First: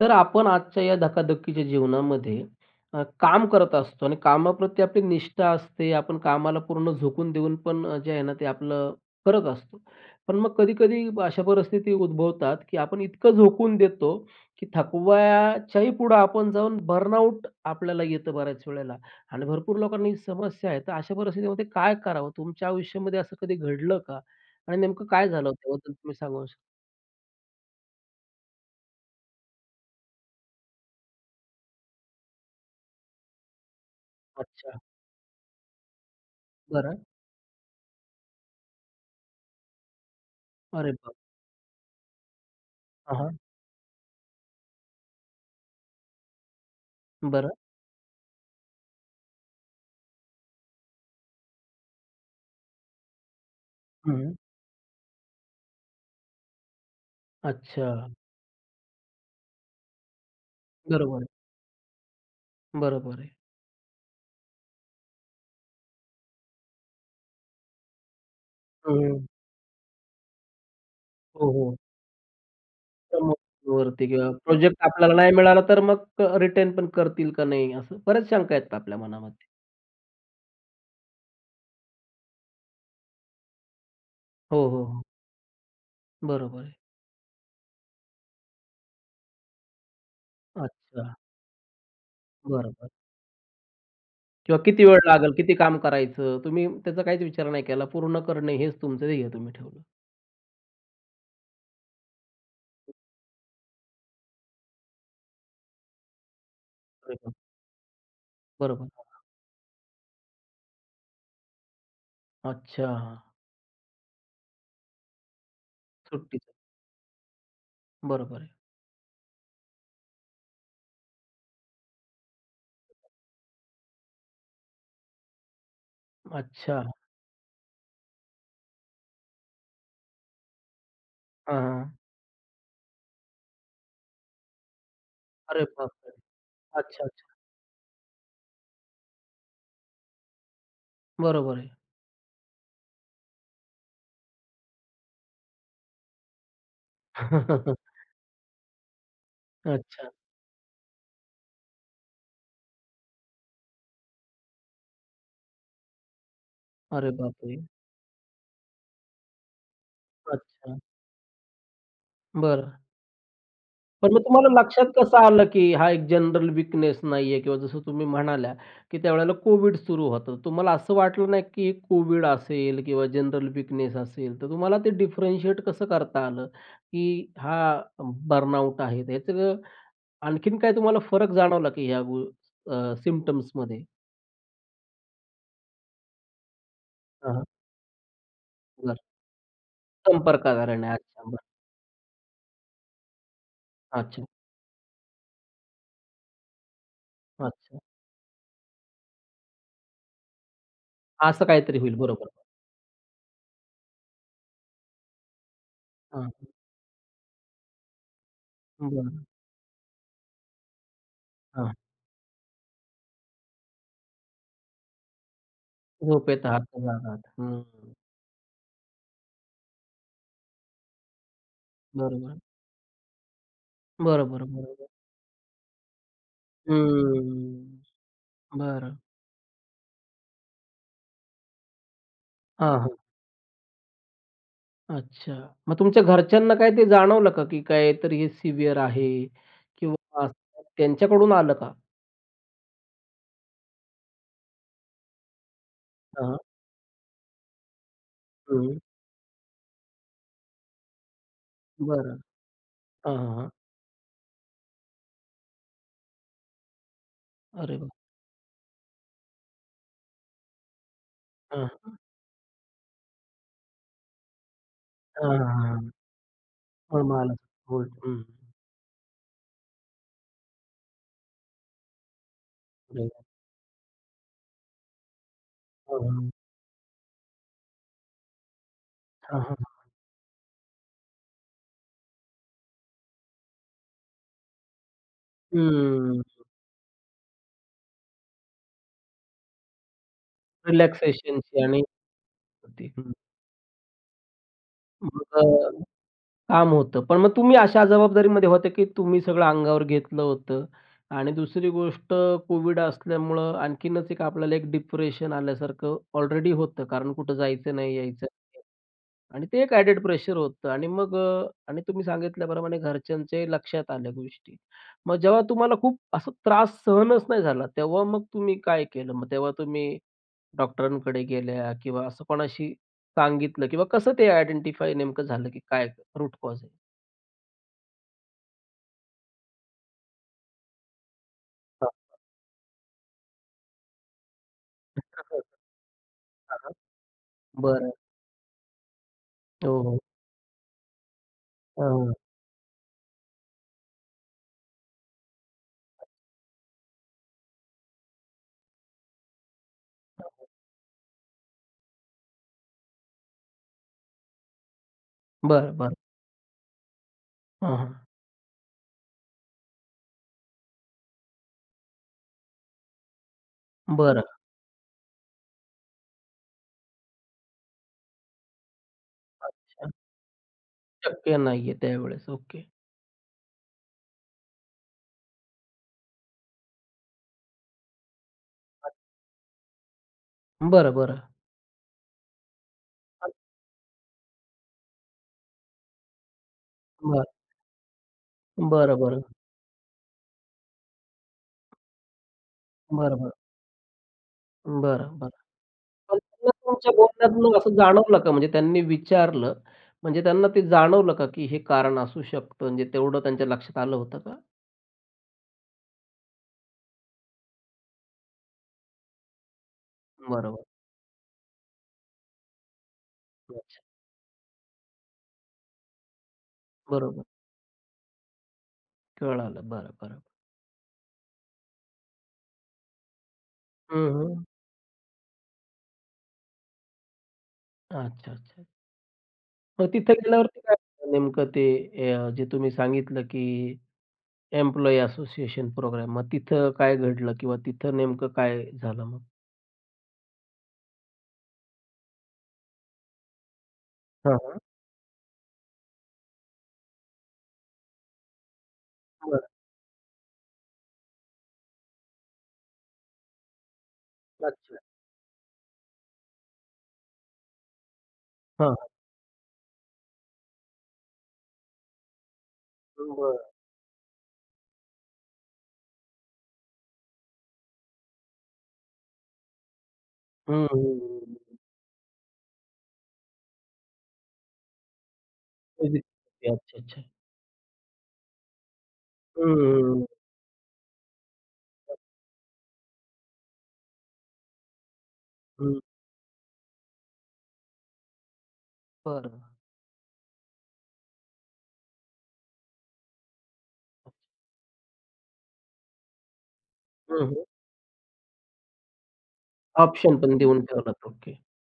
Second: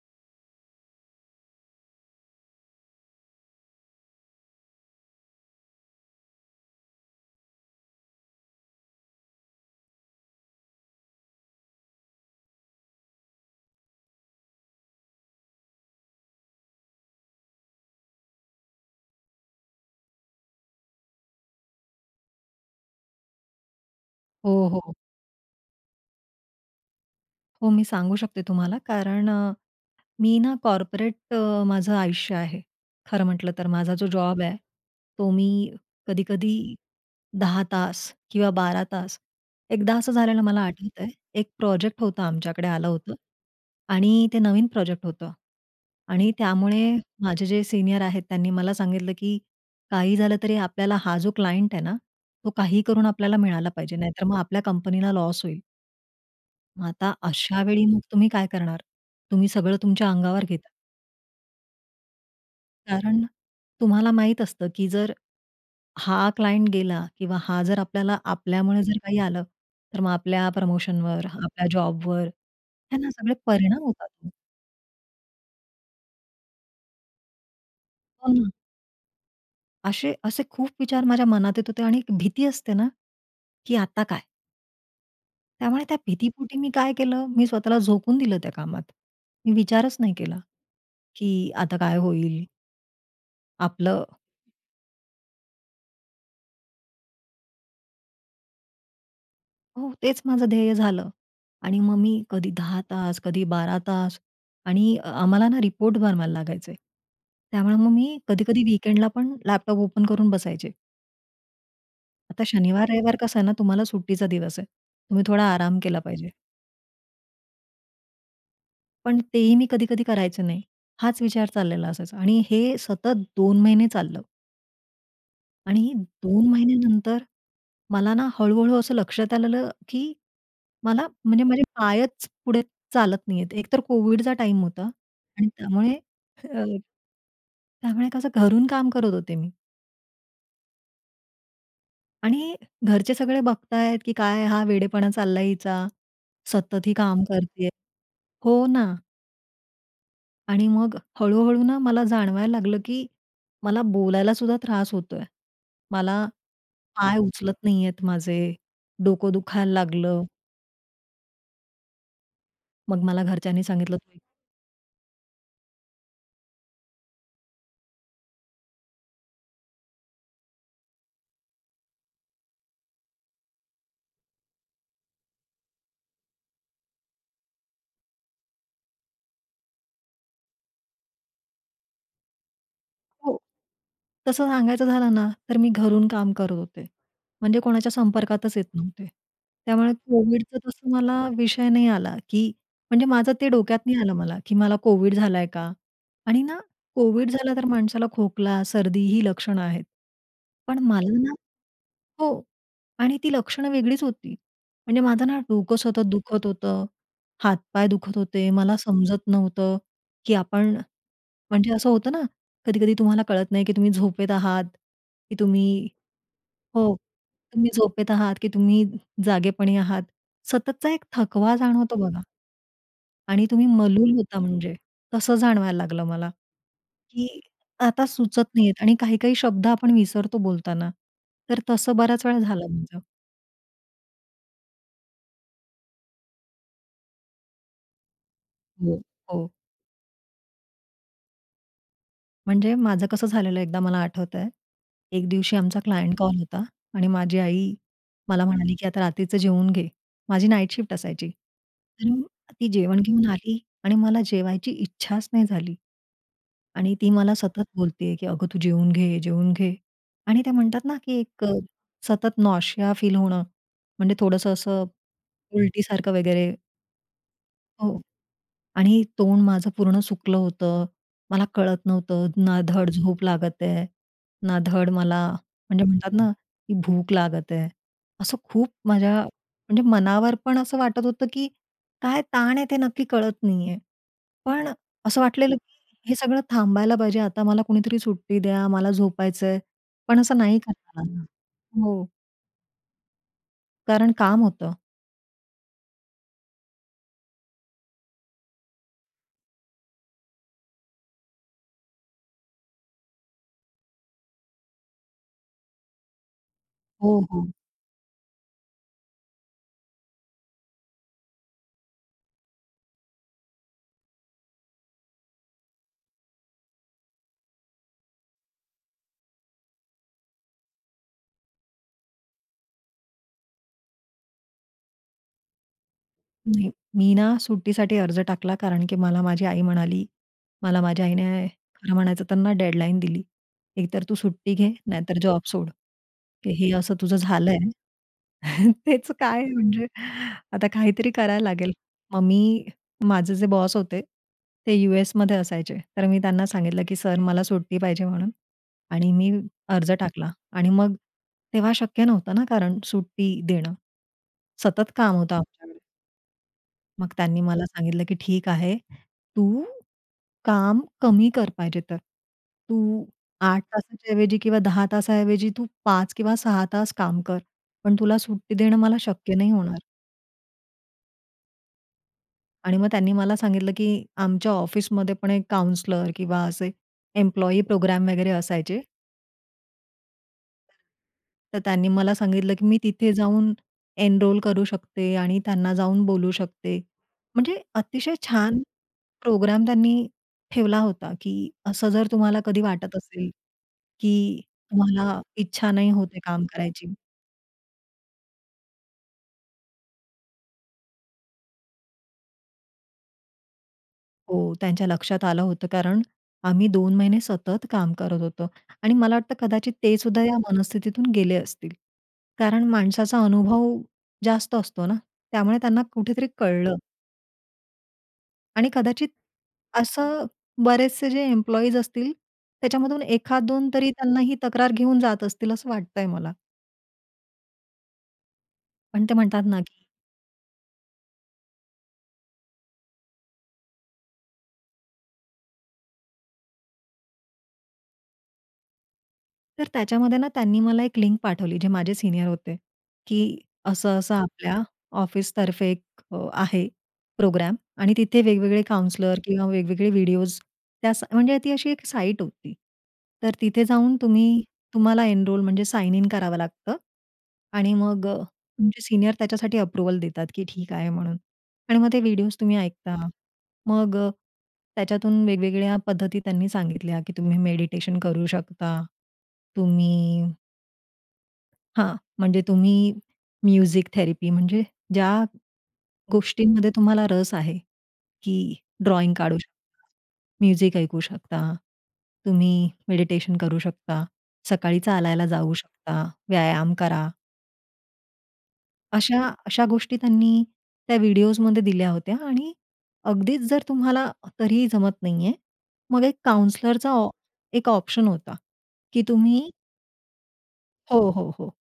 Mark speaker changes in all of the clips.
Speaker 1: तर आपण आजच्या या धकाधकीच्या जीवनामध्ये अ, काम करत असतो आणि कामाप्रती आपली निष्ठा असते. आपण कामाला पूर्ण झोकून देऊन पण अ, जे आहे ना, ते आपलं करत असतो. पण मग कधी-कधी अशा परिस्थिती उद्भवतात, की आपण इतकं झोकून देतो की थकवाच्याही पुढं आपण जाऊन, बर्नआउट आपल्याला येतं बऱ्याच वेळेला आणि भरपूर लोकांना ही समस्या आहे. तर अशा परिस्थितीमध्ये काय करावं? तुमच्या आयुष्यामध्ये असं कधी घडलं का?
Speaker 2: हो,
Speaker 1: आणि
Speaker 2: हो.
Speaker 1: नेमकं काय झालं त्याबद्दल तुम्ही सांगू शकता?
Speaker 2: हो, मी सांगू शकते तुम्हाला कारण अ, मी ना कॉर्पोरेट अ, माझं आयुष्य आहे. खरं म्हटलं तर माझा जो जॉब आहे,
Speaker 1: अच्छा.
Speaker 2: तो मी कधी-कधी
Speaker 1: बरं.
Speaker 2: 10 तास किंवा 12 तास. एकदा असं झालेलं मला
Speaker 1: अरे
Speaker 2: आठवतंय.
Speaker 1: बाप!
Speaker 2: एक प्रोजेक्ट होतं आमच्याकडे आलं होतं
Speaker 1: हां, हां.
Speaker 2: आणि ते नवीन प्रोजेक्ट होतं आणि त्यामुळे माझे
Speaker 1: बरं.
Speaker 2: जे सीनियर आहेत, त्यांनी मला सांगितलं, की काही झालं तरी आपल्याला हा जो क्लायंट आहे ना, तो काही करून आपल्याला मिळाला पाहिजे. नाहीतर
Speaker 1: हं.
Speaker 2: मग आपल्या कंपनीला लॉस होईल. मग आता अशावेळी मग
Speaker 1: अच्छा.
Speaker 2: तुम्ही काय करणार. तुम्ही सगळं तुमच्या अंगावर घेता.
Speaker 1: बरोबर आहे. बरोबर
Speaker 2: कारण
Speaker 1: आहे.
Speaker 2: तुम्हाला माहित असतं की जर हा क्लायंट गेला किंवा हा जर आपल्याला, आपल्यामुळे जर काही
Speaker 1: हं.
Speaker 2: आलं तर मग आपल्या प्रमोशनवर,
Speaker 1: हो,
Speaker 2: आपल्या
Speaker 1: हो.
Speaker 2: जॉबवर, ह्यानं सगळे
Speaker 1: चमक
Speaker 2: परिणाम
Speaker 1: भरते किंवा
Speaker 2: होतात.
Speaker 1: प्रोजेक्ट आपल्याला नाही मिळाला तर मग रिटर्न पण करतील का नाही असं. बऱ्याच
Speaker 2: हो ना.
Speaker 1: शंका आहेत आपल्या मनामध्ये.
Speaker 2: अशे असे खूप विचार माझ्या मनात येत होते आणि भीती असते ना, की आता काय?
Speaker 1: हो, हो, हो.
Speaker 2: त्यामुळे त्या भीतीपोटी
Speaker 1: बरोबर
Speaker 2: मी
Speaker 1: आहे.
Speaker 2: काय केलं. मी स्वतःला झोकून दिलं त्या कामात. मी विचारच नाही केला
Speaker 1: अच्छा.
Speaker 2: की आता काय होईल?
Speaker 1: बरोबर.
Speaker 2: आपलं
Speaker 1: किंवा किती वेळ लागेल, किती काम करायचं. तुम्ही त्याचा काहीच विचार नाही केला. पूर्ण करणे हेच तुमचं ध्येय तुम्ही ठेवलं.
Speaker 2: हो तेच माझं ध्येय झालं आणि मग मी कधी 10 तास, कधी 12 तास. आणि आम्हाला ना रिपोर्ट बनवायला लागायचे.
Speaker 1: अरे वाह!
Speaker 2: त्यामुळे मग मी कधी-कधी
Speaker 1: बरोबर.
Speaker 2: वीकेंडलापण लॅपटॉप ओपन करून बसायचे. आता
Speaker 1: अच्छा.
Speaker 2: शनिवार, रविवार
Speaker 1: हां.
Speaker 2: कसं आहे ना. तुम्हाला सुट्टीचा दिवस आहे. तुम्ही थोडा आराम केला पाहिजे.
Speaker 1: सुट्टीचा. बरोबर आहे.
Speaker 2: पण तेही मी कधी-कधी करायचं नाही. हाच विचार चाललेला असायचा. आणि हे सतत 2 महिने चाललं. आणि 2
Speaker 1: अच्छा.
Speaker 2: महिन्यानंतर मला ना हळू-हळू असं लक्षात आलेलं की, मला म्हणजे माझे
Speaker 1: हां, हां.
Speaker 2: पायच पुढे चालत नाहीहेत. एकतर कोव्हिडचा टाईम होता आणि
Speaker 1: अरे
Speaker 2: त्यामुळे
Speaker 1: बापरे!
Speaker 2: अ,
Speaker 1: अच्छा-अच्छा.
Speaker 2: त्यामुळे कसं घरून काम करत होते मी.
Speaker 1: बरोबर आहे.
Speaker 2: आणि घरचे सगळे बघतायत की काय हा वेडेपणा चाललाय हिचा. सतत ही काम करतेय. हो ना.
Speaker 1: अच्छा.
Speaker 2: आणि मग हळू-हळू ना, मला जाणवायला लागलं की मला बोलायला सुद्धा त्रास होतोय. मला
Speaker 1: अरे
Speaker 2: पाय उचलत
Speaker 1: बापरे!
Speaker 2: नाहीहेत माझे, डोकं दुखायला लागलं.
Speaker 1: अच्छा. बरं.
Speaker 2: मग मला घरच्यांनी सांगितलं
Speaker 1: पण
Speaker 2: की
Speaker 1: मग तुम्हाला लक्षात कसं आलं की हा एक जनरल वीकनेस नाही आहे. किंवा जसं तुम्ही म्हणाल्या की, त्यावेळेला कोविड सुरू होतं. तुम्हाला असं वाटलं नाही, की कोविड असेल किंवा जनरल वीकनेस असेल, तर तुम्हाला ते डिफ्रेंटशिएट कसं करता आलं? की हा बर्नआउट आहे. त्याचं आणखीन काय तुम्हाला फरक जाणवला की ह्या अ,
Speaker 2: हो,
Speaker 1: सिम्प्टम्समध्ये?
Speaker 2: तसं सांगायचं झालं ना, तर मी घरून काम करत होते.
Speaker 1: हां, हां.
Speaker 2: म्हणजे कोणाच्या संपर्कातच येत
Speaker 1: नक्की.
Speaker 2: नव्हते. त्यामुळे
Speaker 1: संपर्क
Speaker 2: कोव्हिडचं तसं
Speaker 1: करण्यात
Speaker 2: मला
Speaker 1: नाही आला.
Speaker 2: विषय नाही आला की, म्हणजे माझं ते डोक्यात नाही आलं
Speaker 1: अच्छा.
Speaker 2: मला की मला कोव्हिड झालाय का? आणि ना कोव्हिड झालं तर
Speaker 1: अच्छा.
Speaker 2: माणसाला खोकला, सर्दी ही लक्षणं आहेत. पण मला ना
Speaker 1: असं काहीतरी होईल. बरोबर.
Speaker 2: हो. आणि ती लक्षणं वेगळीच होती. म्हणजे माझं ना, डोकं सतत
Speaker 1: हां,
Speaker 2: दुखत
Speaker 1: हां.
Speaker 2: होतं. हात-पाय दुखत होते. मला
Speaker 1: बरोबर.
Speaker 2: समजत नव्हतं, की आपण
Speaker 1: हां.
Speaker 2: म्हणजे असं होतं ना, कधी-कधी तुम्हाला कळत नाही की तुम्ही झोपेत आहात, की तुम्ही
Speaker 1: झोपेत आहात तुम्ही
Speaker 2: हो.
Speaker 1: जागा आता. हं.
Speaker 2: तुम्ही झोपेत आहात की तुम्ही जागेपणी आहात. सततचा एक थकवा जाणवतो बघा.
Speaker 1: बरोबर.
Speaker 2: आणि तुम्ही मलूल
Speaker 1: बरं,
Speaker 2: होता
Speaker 1: बरं.
Speaker 2: म्हणजे.
Speaker 1: बरोबर.
Speaker 2: तसं जाणवायला लागलं मला की
Speaker 1: हम्म.
Speaker 2: आता सुचत नाहीहेत आणि
Speaker 1: बरं.
Speaker 2: काही-काही शब्द आपण विसरतो बोलताना. तर तसं बऱ्याच वेळा झालं
Speaker 1: हां, हां.
Speaker 2: माझं.
Speaker 1: अच्छा. मग तुमच्या घरच्यांना काय ते जाणवलं का की काहीतरी हे सिव्हिअर
Speaker 2: हो,
Speaker 1: आहे
Speaker 2: हो.
Speaker 1: किंवा [unintelligible] त्यांच्याकडून आलं का?
Speaker 2: म्हणजे माझं कसं झालेलं एकदा मला आठवतंय. एक दिवशी आमचा क्लायंट
Speaker 1: हां.
Speaker 2: कॉल होता आणि माझी आई मला म्हणाली
Speaker 1: हं.
Speaker 2: की आता रात्रीचं जेवून घे. माझी नाईट शिफ्ट असायची
Speaker 1: बरं.
Speaker 2: आणि ती जेवण
Speaker 1: हां,
Speaker 2: घेऊन
Speaker 1: हां, हां.
Speaker 2: आली आणि मला जेवायची इच्छाच नाही झाली आणि ती मला सतत
Speaker 1: अरे वाह!
Speaker 2: बोलते की "अगं तू जेवून घे, जेवून घे" आणि त्या म्हणतात ना, की एक अ,
Speaker 1: हां.
Speaker 2: सतत नॉशिया फील होणं. म्हणजे थोडंसं असं
Speaker 1: हां, हां,
Speaker 2: उलटीसारखं वगैरे
Speaker 1: हां, हां. [unintelligible] हं,
Speaker 2: हो.
Speaker 1: हं.
Speaker 2: आणि तोंड माझं पूर्ण सुकलं होतं मला कळत नव्हतं. ना धड
Speaker 1: पुढे काय?
Speaker 2: झोप लागत आहे, ना धड मला म्हणजे
Speaker 1: हां,
Speaker 2: म्हणतात ना,
Speaker 1: हां.
Speaker 2: की भूक लागत आहे. असं खूप माझ्या
Speaker 1: हां, हां.
Speaker 2: म्हणजे मनावर पण असं वाटत होतं, की काय ताण आहे, ते नक्की कळत नाही आहे. पण अ, असं वाटलेलं की हे
Speaker 1: हम्म.
Speaker 2: सगळं थांबायला पाहिजे आता मला कुणीतरी सुट्टी द्या. मला झोपायचं आहे, पण असं नाही करता आलं.
Speaker 1: रिलॅक्सेशनची आणि
Speaker 2: हो.
Speaker 1: [unintelligible]
Speaker 2: कारण काम होतं.
Speaker 1: तुमचं काम होतं पण मग तुम्ही अशा जबाबदारीमध्ये होते की तुम्ही सगळं अंगावर घेतलं होतं आणि दुसरी गोष्ट कोविड असल्यामुळं आणखीनच एक आपल्याला एक डिप्रेशन आल्यासारखं ऑलरेडी होतं, कारण
Speaker 2: हो,
Speaker 1: कुठं
Speaker 2: हो.
Speaker 1: जायचं नाही, यायचं नाही आणि ते एक ॲडेड प्रेशर होतं आणि मग अ, आणि तुम्ही सांगितल्याप्रमाणे घरच्यांच्याही लक्षात आल्या गोष्टी. मग जेव्हा तुम्हाला खूप असा त्रास सहनच नाही झाला, तेव्हा मग तुम्ही काय केलं? मग तेव्हा तुम्ही डॉक्टरांकडे गेल्या किंवा असं कोणाशी सांगितलं किंवा कसं ते आयडेंटिफाय नेमकं झालं की काय रूट कॉज?
Speaker 2: नाही, मी ना सुट्टीसाठी अर्ज टाकला, कारण की मला माझी आई म्हणाली, मला माझ्या आईने खरं
Speaker 1: हां.
Speaker 2: म्हणायचं त्यांना डेडलाईन दिली. "एक तर तू सुट्टी घे, नाही तर जॉब
Speaker 1: [unintelligible]
Speaker 2: सोड."
Speaker 1: हां,
Speaker 2: हे
Speaker 1: हां.
Speaker 2: असं तुझं झालं
Speaker 1: बरं.
Speaker 2: आहे. तेच काय
Speaker 1: हो,
Speaker 2: म्हणजे
Speaker 1: हो.
Speaker 2: आता काहीतरी करायला लागेल.
Speaker 1: हां.
Speaker 2: मग मी माझे जे बॉस होते. ते यू-एसमध्ये असायचे. तर मी त्यांना सांगितलं की सर मला सुट्टी पाहिजे म्हणून आणि मी अर्ज
Speaker 1: हां,
Speaker 2: टाकला.
Speaker 1: हां.
Speaker 2: आणि मग तेव्हा शक्य नव्हतं ना कारण सुट्टी देणं. सतत काम होतं
Speaker 1: बरं,
Speaker 2: आमच्याकडे.
Speaker 1: बरं.
Speaker 2: मग त्यांनी मला
Speaker 1: हां, हां.
Speaker 2: सांगितलं, की "ठीक आहे, तू काम कमी कर पाहिजे तर. तू 8 तासाच्या
Speaker 1: बरं.
Speaker 2: ऐवजी किंवा 10 तासाऐवजी तू 5 किंवा 6 तास काम कर. पण तुला सुट्टी देणं मला शक्य नाही होणार."
Speaker 1: अच्छा. शक्य नाहीये त्यावेळेसं. ओके.
Speaker 2: आणि मग त्यांनी मला सांगितलं, की आमच्या ऑफिसमध्ये पण एक काउंसलर किंवा असे एम्प्लॉयी प्रोग्राम वगैरे असायचे.
Speaker 1: अछा. बरं, बरं.
Speaker 2: तर त्यांनी मला सांगितलं की मी तिथे
Speaker 1: [unintelligible]
Speaker 2: जाऊन एनरोल करू शकते आणि त्यांना जाऊन बोलू शकते.
Speaker 1: बरं.
Speaker 2: म्हणजे अतिशय छान
Speaker 1: बरं, बरं.
Speaker 2: प्रोग्राम त्यांनी ठेवला होता, की असं जर तुम्हाला कधी वाटत
Speaker 1: बरं,
Speaker 2: असेल?
Speaker 1: बरं.
Speaker 2: की
Speaker 1: बरं,
Speaker 2: तुम्हाला
Speaker 1: बरं.
Speaker 2: इच्छा नाही होत
Speaker 1: पण
Speaker 2: आहे काम
Speaker 1: ते तुमच्या
Speaker 2: करायची
Speaker 1: बोलण्यातून असं जाणवलं का? म्हणजे त्यांनी विचारलं म्हणजे त्यांना ते जाणवलं का? की हे कारण असू शकतं. म्हणजे तेवढं त्यांच्या लक्षात आलं होतं का?
Speaker 2: हो, त्यांच्या लक्षात आलं होतं. कारण आम्ही 2 महिने सतत काम करत होतो. आणि मला वाटतं कदाचित ते सुद्धा या
Speaker 1: बरोबर.
Speaker 2: मनस्थितीतून गेले असतील. कारण माणसाचा अनुभव
Speaker 1: [unintelligible]
Speaker 2: जास्त असतो ना, त्यामुळे त्यांना कुठेतरी कळलं.
Speaker 1: बरोबर.
Speaker 2: आणि कदाचित
Speaker 1: कळालं. बरं, बरं.
Speaker 2: असं बरेचसे जे एम्प्लॉइज असतील, त्याच्यामधून एखाद-दोन तरी
Speaker 1: हं,
Speaker 2: त्यांना ही
Speaker 1: हं.
Speaker 2: तक्रार घेऊन जात असतील, असं वाटतं आहे मला.
Speaker 1: अच्छा, अच्छा.
Speaker 2: पण ते म्हणतात ना की
Speaker 1: मग तिथे गेल्यावरती काय झालं नेमकं ते अ, जे तुम्ही सांगितलं की एम्प्लॉयी असोसिएशन प्रोग्राम. मग तिथं काय घडलं किंवा तिथं नेमकं काय झालं मग?
Speaker 2: तर त्याच्यामध्ये ना, त्यांनी मला एक लिंक पाठवली जे माझे सीनियर होते की असं-असं
Speaker 1: हां,
Speaker 2: आपल्या
Speaker 1: हां.
Speaker 2: ऑफिसतर्फे एक अ, आहे प्रोग्राम आणि तिथे वेगवेगळे काउंसलर
Speaker 1: बरं.
Speaker 2: किंवा वेगवेगळे व्हिडिओज त्यास म्हणजे ती अशी एक साइट होती. तर तिथे जाऊन तुम्ही
Speaker 1: अच्छा.
Speaker 2: तुम्हाला एनरोल म्हणजे साइन इन करावं लागतं आणि मग अ,
Speaker 1: हां.
Speaker 2: तुमचे सीनियर त्याच्यासाठी अप्रूव्हल देतात की ठीक आहे म्हणून. आणि मग ते व्हिडिओज तुम्ही ऐकता.
Speaker 1: बरं.
Speaker 2: मग अ, त्याच्यातून वेगवेगळ्या पद्धती त्यांनी सांगितल्या की तुम्ही मेडिटेशन करू शकता. तुम्ही
Speaker 1: हं, हं, हं, हं.
Speaker 2: हां, म्हणजे तुम्ही म्युझिक थेरपी म्हणजे ज्या
Speaker 1: म्युझिक थेरपी,
Speaker 2: गोष्टींमध्ये
Speaker 1: अच्छा, अच्छा.
Speaker 2: तुम्हाला रस आहे की ड्रॉइंग काढू
Speaker 1: हं,
Speaker 2: शकता.
Speaker 1: हं, हं.
Speaker 2: म्युझिक ऐकू शकता.
Speaker 1: हां.
Speaker 2: तुम्ही मेडिटेशन करू शकता. सकाळी चालायला जाऊ
Speaker 1: हं.
Speaker 2: शकता, व्यायाम करा. अशा
Speaker 1: बरं.
Speaker 2: अशा गोष्टी त्यांनी त्या व्हिडिओजमध्ये दिल्या होत्या. आणि अगदीचं जर तुम्हाला तरी ही जमत नाही आहे. मग एक काउंसलरचा ऑ
Speaker 1: हं, हं.
Speaker 2: एक ऑप्शन होता. की तुम्ही
Speaker 1: ऑप्शन पण देऊन ठेवलंत.
Speaker 2: हो, हो,
Speaker 1: ओके.
Speaker 2: हो.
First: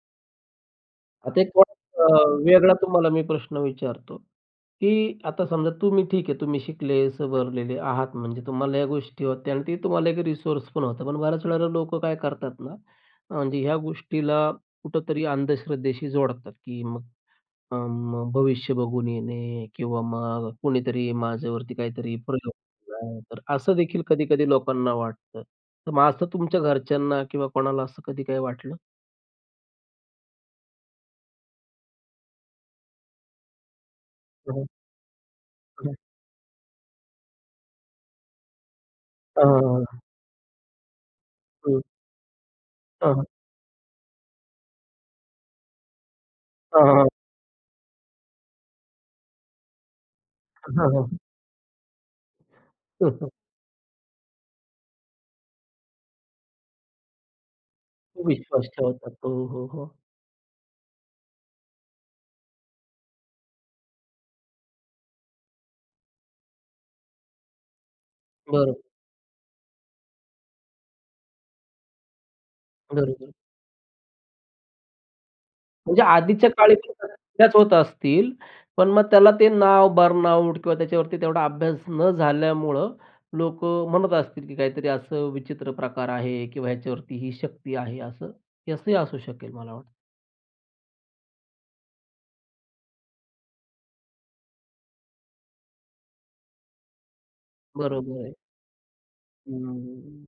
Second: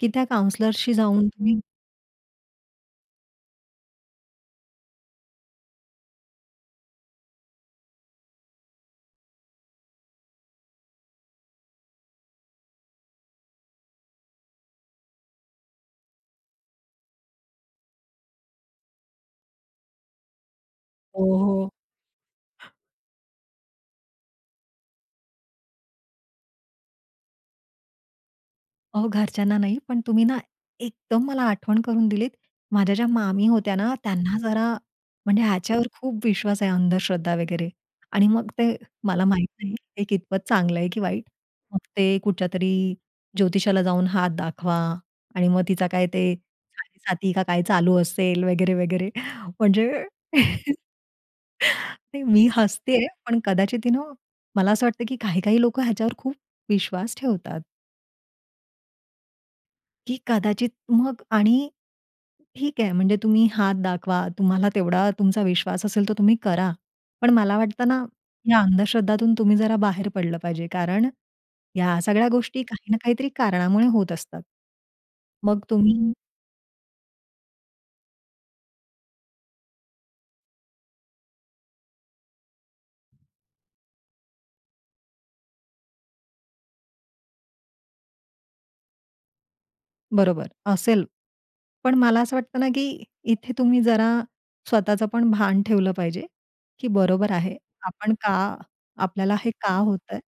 Speaker 2: की त्या काउंसलरशी जाऊन
Speaker 1: आता एक
Speaker 2: तुम्ही
Speaker 1: अ, वेगळा तुम्हाला मी प्रश्न विचारतो. की आता समजा तुम्ही ठीक आहे तुम्ही शिकले, सवरलेले आहात. म्हणजे तुम्हाला या गोष्टी होत्या आणि ते तुम्हाला एक रिसोर्स पण होता. पण बऱ्याच वेळेला लोकं काय करतात ना, म्हणजे ह्या गोष्टीला कुठेतरी अंधश्रद्धेशी जोडतात. की मग अं, भविष्य बघून येणे किंवा मग कोणीतरी
Speaker 2: ओ, हो.
Speaker 1: माझ्यावरती काहीतरी प्रयोग केला आहे. तर असं देखील कधी-कधी लोकांना वाटतं. तर मग असं तुमच्या घरच्यांना किंवा कोणाला असं कधी काही वाटलं?
Speaker 2: अहो, घरच्यांना नाही, पण तुम्ही ना एकदम मला आठवण करून दिलीत. माझ्या ज्या मामी होत्या ना, त्यांना
Speaker 1: हां, हां.
Speaker 2: जरा म्हणजे ह्याच्यावर
Speaker 1: हं, हं.
Speaker 2: खूप विश्वास आहे अंधश्रद्धा वगैरे. आणि मग ते मला
Speaker 1: हां,
Speaker 2: माहीत
Speaker 1: हां,
Speaker 2: नाही
Speaker 1: हां.
Speaker 2: हे कितपत चांगलं आहे की वाईट. मग
Speaker 1: हं.
Speaker 2: ते कुठल्या तरी
Speaker 1: हां, हां.
Speaker 2: ज्योतिषाला जाऊन हात दाखवा. आणि मग तिचा काय ते
Speaker 1: हां, हां,
Speaker 2: साडे
Speaker 1: हां.
Speaker 2: साती का काय चालू असेल? वगैरे, वगैरे म्हणजे
Speaker 1: हं, हां, हां.
Speaker 2: नाही, मी हसते
Speaker 1: हं,
Speaker 2: आहे.
Speaker 1: हं.
Speaker 2: पण कदाचित यू नो मला असं वाटतं की, काही, काही लोकं ह्याच्यावर खूप विश्वास ठेवतात.
Speaker 1: खूप विश्वास ठेवतात. हो, हो, हो.
Speaker 2: की कदाचित, मग आणि ठीक आहे म्हणजे तुम्ही हात दाखवा, तुम्हाला तेवढा तुमचा विश्वास असेल तर तुम्ही करा. पण मला वाटतं ना, या
Speaker 1: बरं.
Speaker 2: अंधश्रद्धातून तुम्ही जरा बाहेर पडलं पाहिजे. कारण या सगळ्या गोष्टी काही ना काहीतरी
Speaker 1: बरोबर.
Speaker 2: कारणामुळे होत असतात. मग
Speaker 1: म्हणजे
Speaker 2: तुम्ही
Speaker 1: आधीच्या काळी ते करतच होत असतील, पण मग त्याला ते नाव बर्नआउट किंवा त्याच्यावरती तेवढा अभ्यास न झाल्यामुळं लोक म्हणत असतील, की काहीतरी असं विचित्र प्रकार आहे किंवा ह्याच्यावरती ही शक्ती आहे असं. हे असंही असू शकेल मला वाटतं.
Speaker 2: बरोबर असेल, पण मला असं वाटतं ना, की इथे तुम्ही जरा स्वतःचं पण भान ठेवलं पाहिजे, की बरोबर आहे. आपण
Speaker 1: बरोबर आहे.
Speaker 2: का? आपल्याला हे का होतंय?
Speaker 1: हम्म.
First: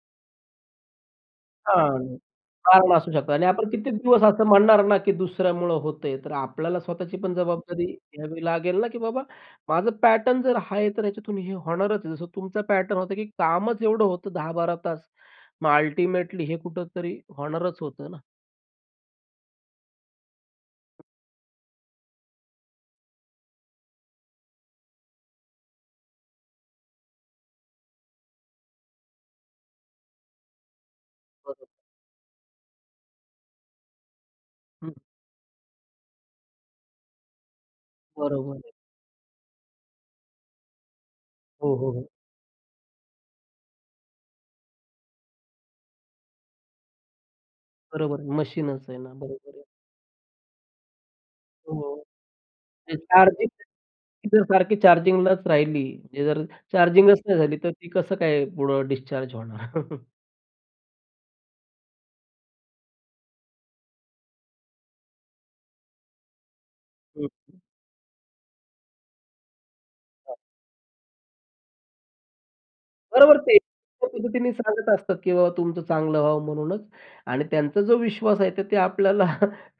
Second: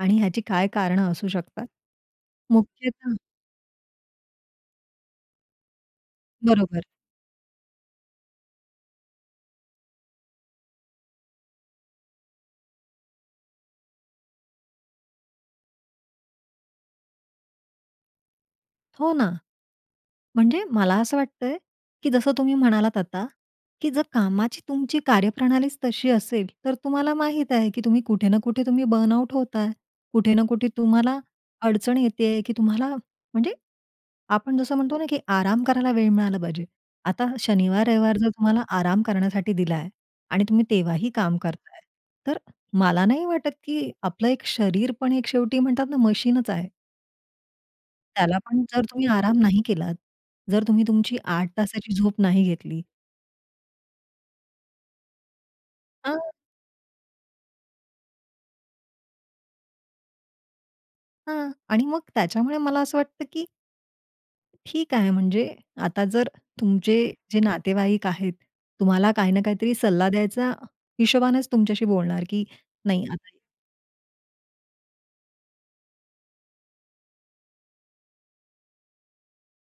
Speaker 2: आणि ह्याची काय कारणं असू शकतात?
Speaker 1: हां, कारणं असू
Speaker 2: मुख्यतः
Speaker 1: शकतात आणि आपण कित्येक दिवस असं म्हणणार ना, की दुसऱ्यामुळं होतं आहे. तर आपल्याला
Speaker 2: बरोबर.
Speaker 1: स्वतःची पण जबाबदारी घ्यावी लागेल ना की, "बाबा, माझं पॅटर्न जर हा आहे, तर ह्याच्यातून हे होणारच आहे." जसं तुमचा पॅटर्न होता की कामच एवढं होतं, 10-12 तास. मग अल्टिमेटली हे कुठेतरी होणारच होतं ना.
Speaker 2: हो ना. म्हणजे मला असं वाटतय, की जसं तुम्ही म्हणालात आता की जर कामाची तुमची कार्यप्रणालीच तशी असेल, तर तुम्हाला माहित आहे की तुम्ही कुठे ना कुठे तुम्ही बर्नआउट होताय. कुठे ना कुठे तुम्हाला
Speaker 1: बरोबर.
Speaker 2: अडचण येतीय, की तुम्हाला म्हणजे आपण जसं
Speaker 1: हं.
Speaker 2: म्हणतो ना की आराम करायला वेळ मिळाला पाहिजे. आता हा शनिवार-रविवार जर
Speaker 1: बरोबर
Speaker 2: तुम्हाला
Speaker 1: आहे.
Speaker 2: आराम करण्यासाठी दिला आहे आणि तुम्ही तेव्हाही काम
Speaker 1: हो,
Speaker 2: करताय,
Speaker 1: हो, हो.
Speaker 2: तर मला नाही वाटत, की आपलं एक शरीर पण एक शेवटी म्हणतात ना मशीनच आहे
Speaker 1: बरोबर.
Speaker 2: त्याला पण जर
Speaker 1: मशीनच आहे
Speaker 2: तुम्ही
Speaker 1: ना,
Speaker 2: आराम
Speaker 1: बरोबर
Speaker 2: नाही
Speaker 1: आहे.
Speaker 2: केलात, जर तुम्ही तुमची 8 तासाची
Speaker 1: हो.
Speaker 2: झोप नाही घेतली
Speaker 1: ते चार्जिंगच [unintelligible] ती जर सारखी चार्जिंगलाच राहिली,
Speaker 2: अ
Speaker 1: म्हणजे जर चार्जिंगच नाही झाली, तर ती कसं काय पुढं डिस्चार्ज होणार?
Speaker 2: हं. आणि मग त्याच्यामुळे मला असं वाटतं की ठीक आहे, म्हणजे आता जर तुमचे
Speaker 1: हं,
Speaker 2: जे
Speaker 1: हं.
Speaker 2: नातेवाईक आहेत, तुम्हाला काही ना काहीतरी सल्ला
Speaker 1: हां.
Speaker 2: द्यायचा हिशोबानेच तुमच्याशी बोलणार की नाही आता
Speaker 1: बरोबर,
Speaker 2: नाही
Speaker 1: ते एका पद्धतीने सांगत असतात की बाबा तुमचं चांगलं व्हावं म्हणूनच आणि त्यांचा जो विश्वास आहे, तर ते आपल्याला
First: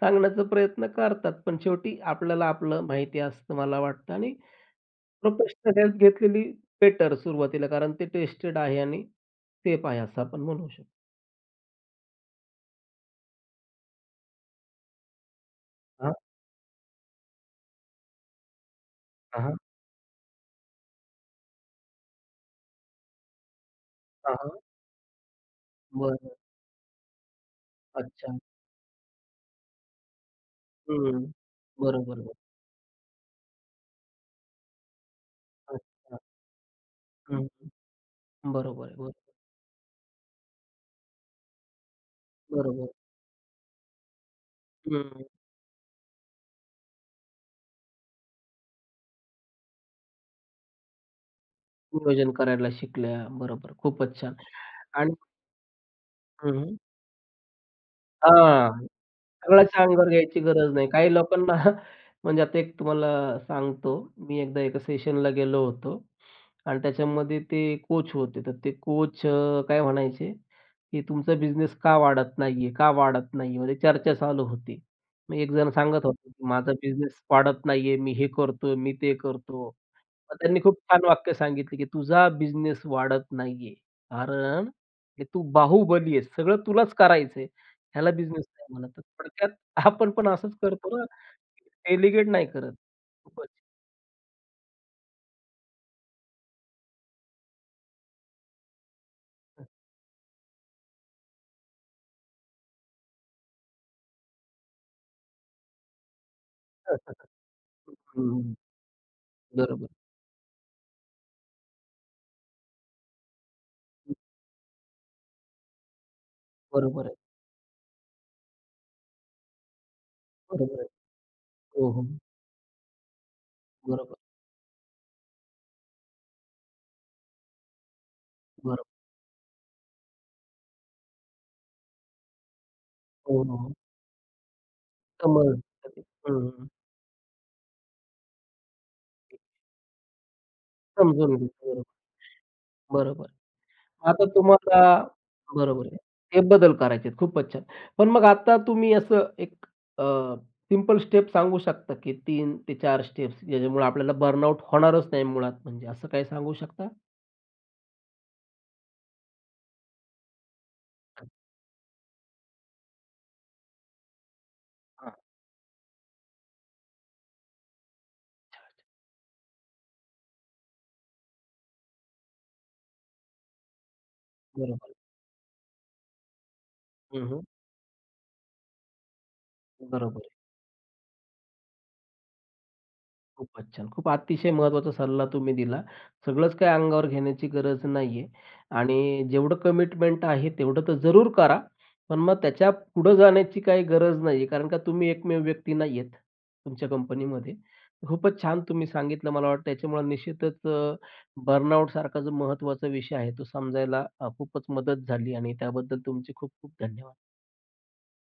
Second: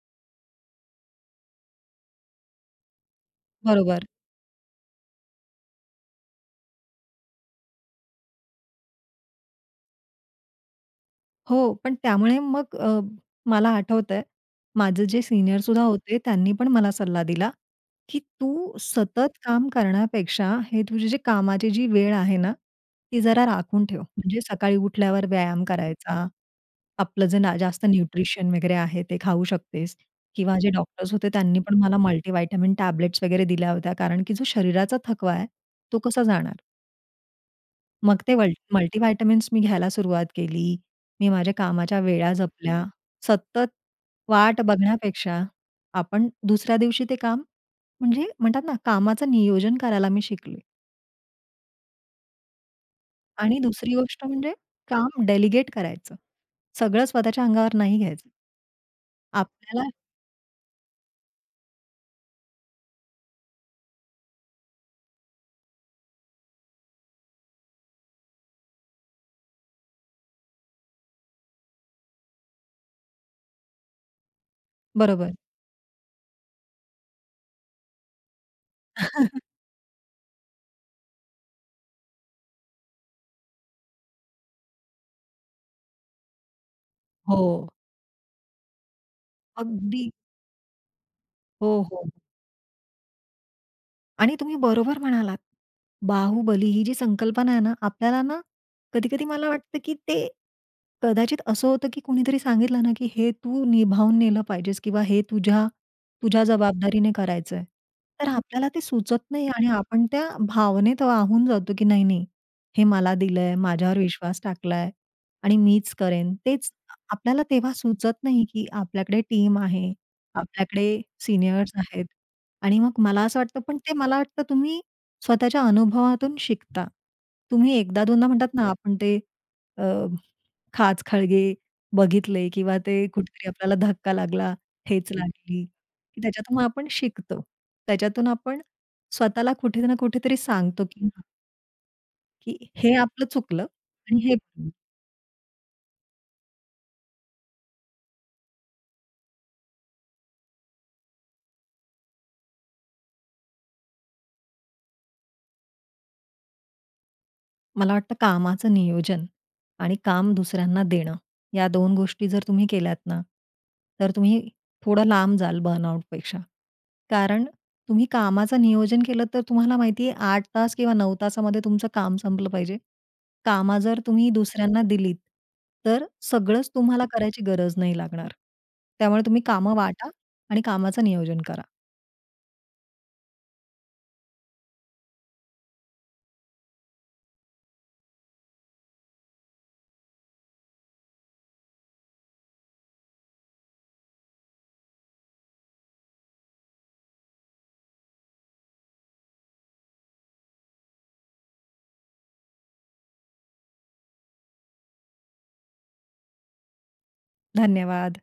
Speaker 1: सांगण्याचा प्रयत्न करतात. पण शेवटी आपल्याला आपलं माहिती असतं मला
Speaker 2: बरोबर.
Speaker 1: वाटतं आणि प्रोफेशनल हेल्प घेतलेली बेटर सुरुवातीला कारण ते टेस्टेड आहे आणि सेफ आहे असं आपण म्हणू शकतो.
Speaker 2: हो, पण त्यामुळे मग अ, मला आठवतं आहे माझे जे सीनियर सुद्धा
Speaker 1: हां.
Speaker 2: होते त्यांनी पण मला सल्ला दिला की, "तू सतत
Speaker 1: हां, हां.
Speaker 2: काम करण्यापेक्षा हे तुझ्या कामाची जी वेळ आहे ना, ती जरा राखून ठेव.
Speaker 1: हां,
Speaker 2: म्हणजे
Speaker 1: हां.
Speaker 2: सकाळी उठल्यावर व्यायाम करायचा,
Speaker 1: बरं.
Speaker 2: आपलं जे ना जास्त
Speaker 1: अच्छा.
Speaker 2: न्यूट्रिशन वगैरे आहे ते खाऊ शकतेस" किंवा जे डॉक्टर्स
Speaker 1: हं,
Speaker 2: होते त्यांनी पण मला
Speaker 1: बरोबर.
Speaker 2: मल्टीव्हिटॅमिन टॅबलेट्स वगैरे दिल्या होत्या कारण की जो शरीराचा थकवा आहे तो
Speaker 1: अच्छा.
Speaker 2: कसा जाणार?
Speaker 1: हं,
Speaker 2: मग ते
Speaker 1: हं,
Speaker 2: मल
Speaker 1: बरोबर, बरोबर.
Speaker 2: मल्टीव्हिटॅमिन मी घ्यायला सुरुवात केली. मी माझ्या कामाच्या वेळा जपल्या.
Speaker 1: बरोबर.
Speaker 2: सतत वाट
Speaker 1: हं.
Speaker 2: बघण्यापेक्षा आपण दुसऱ्या दिवशी ते काम म्हणजे म्हणतात ना कामाचं नियोजन करायला मी शिकली.
Speaker 1: नियोजन करायला शिकल्या
Speaker 2: आणि
Speaker 1: बरोबर,
Speaker 2: दुसरी
Speaker 1: खूपच
Speaker 2: गोष्ट
Speaker 1: छान
Speaker 2: म्हणजे
Speaker 1: आणि
Speaker 2: काम डेलिगेट करायचं.
Speaker 1: हं.
Speaker 2: सगळं स्वतःच्या अंगावर नाही घ्यायचं.
Speaker 1: हां, सगळ्याच्या
Speaker 2: आपल्याला
Speaker 1: अंगावर घ्यायची गरज नाही. काही लोकांना म्हणजे आता एक तुम्हाला सांगतो. मी एकदा एका सेशनला गेलो होतो आणि त्याच्यामध्ये ते कोच होते तर ते कोच अ, काय म्हणायचे की, "तुमचा बिझनेस का वाढत नाही आहे? का वाढत नाही आहे?" म्हणजे चर्चा चालू होती.
Speaker 2: बरोबर.
Speaker 1: मी एकजण सांगत होतो की, "माझा बिझनेस वाढत नाही आहे, मी हे करत आहे, मी ते करतो." मग त्यांनी खूप छान वाक्य सांगितलं की, "तुझा बिझनेस वाढत नाही आहे. कारण हे तू बाहुबली आहेस सगळं तुलाच करायचं आहे,
Speaker 2: हो.
Speaker 1: ह्याला बिझनेस नाही म्हणत." थोडक्यात
Speaker 2: अगदी.
Speaker 1: आपण पण असच करतो ना,
Speaker 2: हो, हो, हो.
Speaker 1: डेलिगेट नाही करत खुपचं.
Speaker 2: आणि तुम्ही बरोबर म्हणालात. बाहुबली ही जी संकल्पना आहे ना, आपल्याला ना कधी-कधी मला
Speaker 1: हं.
Speaker 2: वाटतं, की ते कदाचित असं होतं की कोणीतरी सांगितलं ना की हे तू निभावून नेलं पाहिजेस किंवा हे तुझ्या, तुझ्या जबाबदारीने
Speaker 1: हं, हं,
Speaker 2: करायचंय. तर
Speaker 1: हं, हं.
Speaker 2: आपल्याला ते सुचत नाही आणि
Speaker 1: बरोबर.
Speaker 2: आपण त्या भावनेत वाहून जातो, की "नाही-नाही, हे मला दिलंय. माझ्यावर
Speaker 1: हं.
Speaker 2: विश्वास टाकलाय आणि मीच करेन." तेच
Speaker 1: बरोबर आहे.
Speaker 2: आपल्याला तेव्हा सुचत नाही की आपल्याकडे टीम आहे,
Speaker 1: बरोबर आहे.
Speaker 2: आपल्याकडे सीनियर्स
Speaker 1: हो,
Speaker 2: आहेत.
Speaker 1: हो.
Speaker 2: आणि मग मला असं वाटतं पण ते
Speaker 1: बरोबर.
Speaker 2: मला वाटतं तुम्ही स्वतःच्या अनुभवातून शिकता. तुम्ही एकदा दोनदा म्हणतातना
Speaker 1: बरोबर.
Speaker 2: आपण ते अ, खाचखळगे बघितले किंवा ते
Speaker 1: हो,
Speaker 2: कुठेतरी
Speaker 1: हो.
Speaker 2: आपल्याला धक्का लागला, ठेच
Speaker 1: कामावर
Speaker 2: लागली
Speaker 1: असतं ते.
Speaker 2: की त्याच्यातून मग
Speaker 1: हं.
Speaker 2: आपण शिकतो. त्याच्यातून आपण स्वतःला कुठे ना कुठेतरी सांगतो की हां
Speaker 1: समजून घेतो.
Speaker 2: की हे
Speaker 1: बरोबर.
Speaker 2: आपलं चुकलं आणि
Speaker 1: आता
Speaker 2: हे
Speaker 1: तुम्हाला बरोबर आहे. ते बदल करायचेत. खूपच छान! पण मग आता तुम्ही असं एक अ, सिंपल स्टेप सांगू शकता की 3 ते 4 स्टेप्स ज्याच्यामुळे आपल्याला बर्नआउट होणारच नाही मुळात, म्हणजे असं काही सांगू शकता?
Speaker 2: मला वाटतं कामाचं नियोजन. आणि काम दुसऱ्यांना देणं
Speaker 1: हां.
Speaker 2: या दोन गोष्टी जर तुम्ही केल्यात ना, तर तुम्ही थोडं
Speaker 1: हां.
Speaker 2: लांब जाल बर्नआउटपेक्षा. कारण तुम्ही कामाचं
Speaker 1: छान.
Speaker 2: नियोजन केलत तर तुम्हाला माहिती आहे 8 तास किंवा 9 तासामध्ये तुमचं काम संपलं पाहिजे. कामं जर तुम्ही
Speaker 1: बरोबर
Speaker 2: दुसऱ्यांना
Speaker 1: आहे.
Speaker 2: दिलीत, तर सगळंच तुम्हाला
Speaker 1: हं, हं.
Speaker 2: करायची गरज नाही लागणार. त्यामुळे तुम्ही कामं वाटा
Speaker 1: बरोबर आहे.
Speaker 2: आणि कामाचं नियोजन करा.
Speaker 1: खूपच छान! खूप अतिशय महत्त्वाचा सल्ला तुम्ही दिला. सगळंच काही अंगावर घेण्याची गरज नाहीये आणि जेवढं कमिटमेंट आहे तेवढं तर जरूर करा, पण मग त्याच्या पुढे जाण्याची काही गरज नाहीये कारण का तुम्ही एकमेव व्यक्ती नाहीयेत तुमच्या कंपनीमध्ये. खूपच छान तुम्ही सांगितलं. मला वाटतं त्याच्यामुळे निश्चितच अ, बर्नआउटसारखा जो महत्त्वाचा विषय आहे, तो समजायला अ, खूपच मदत झाली आणि त्याबद्दल तुमचे खूप-खूप धन्यवाद.
Speaker 2: धन्यवाद.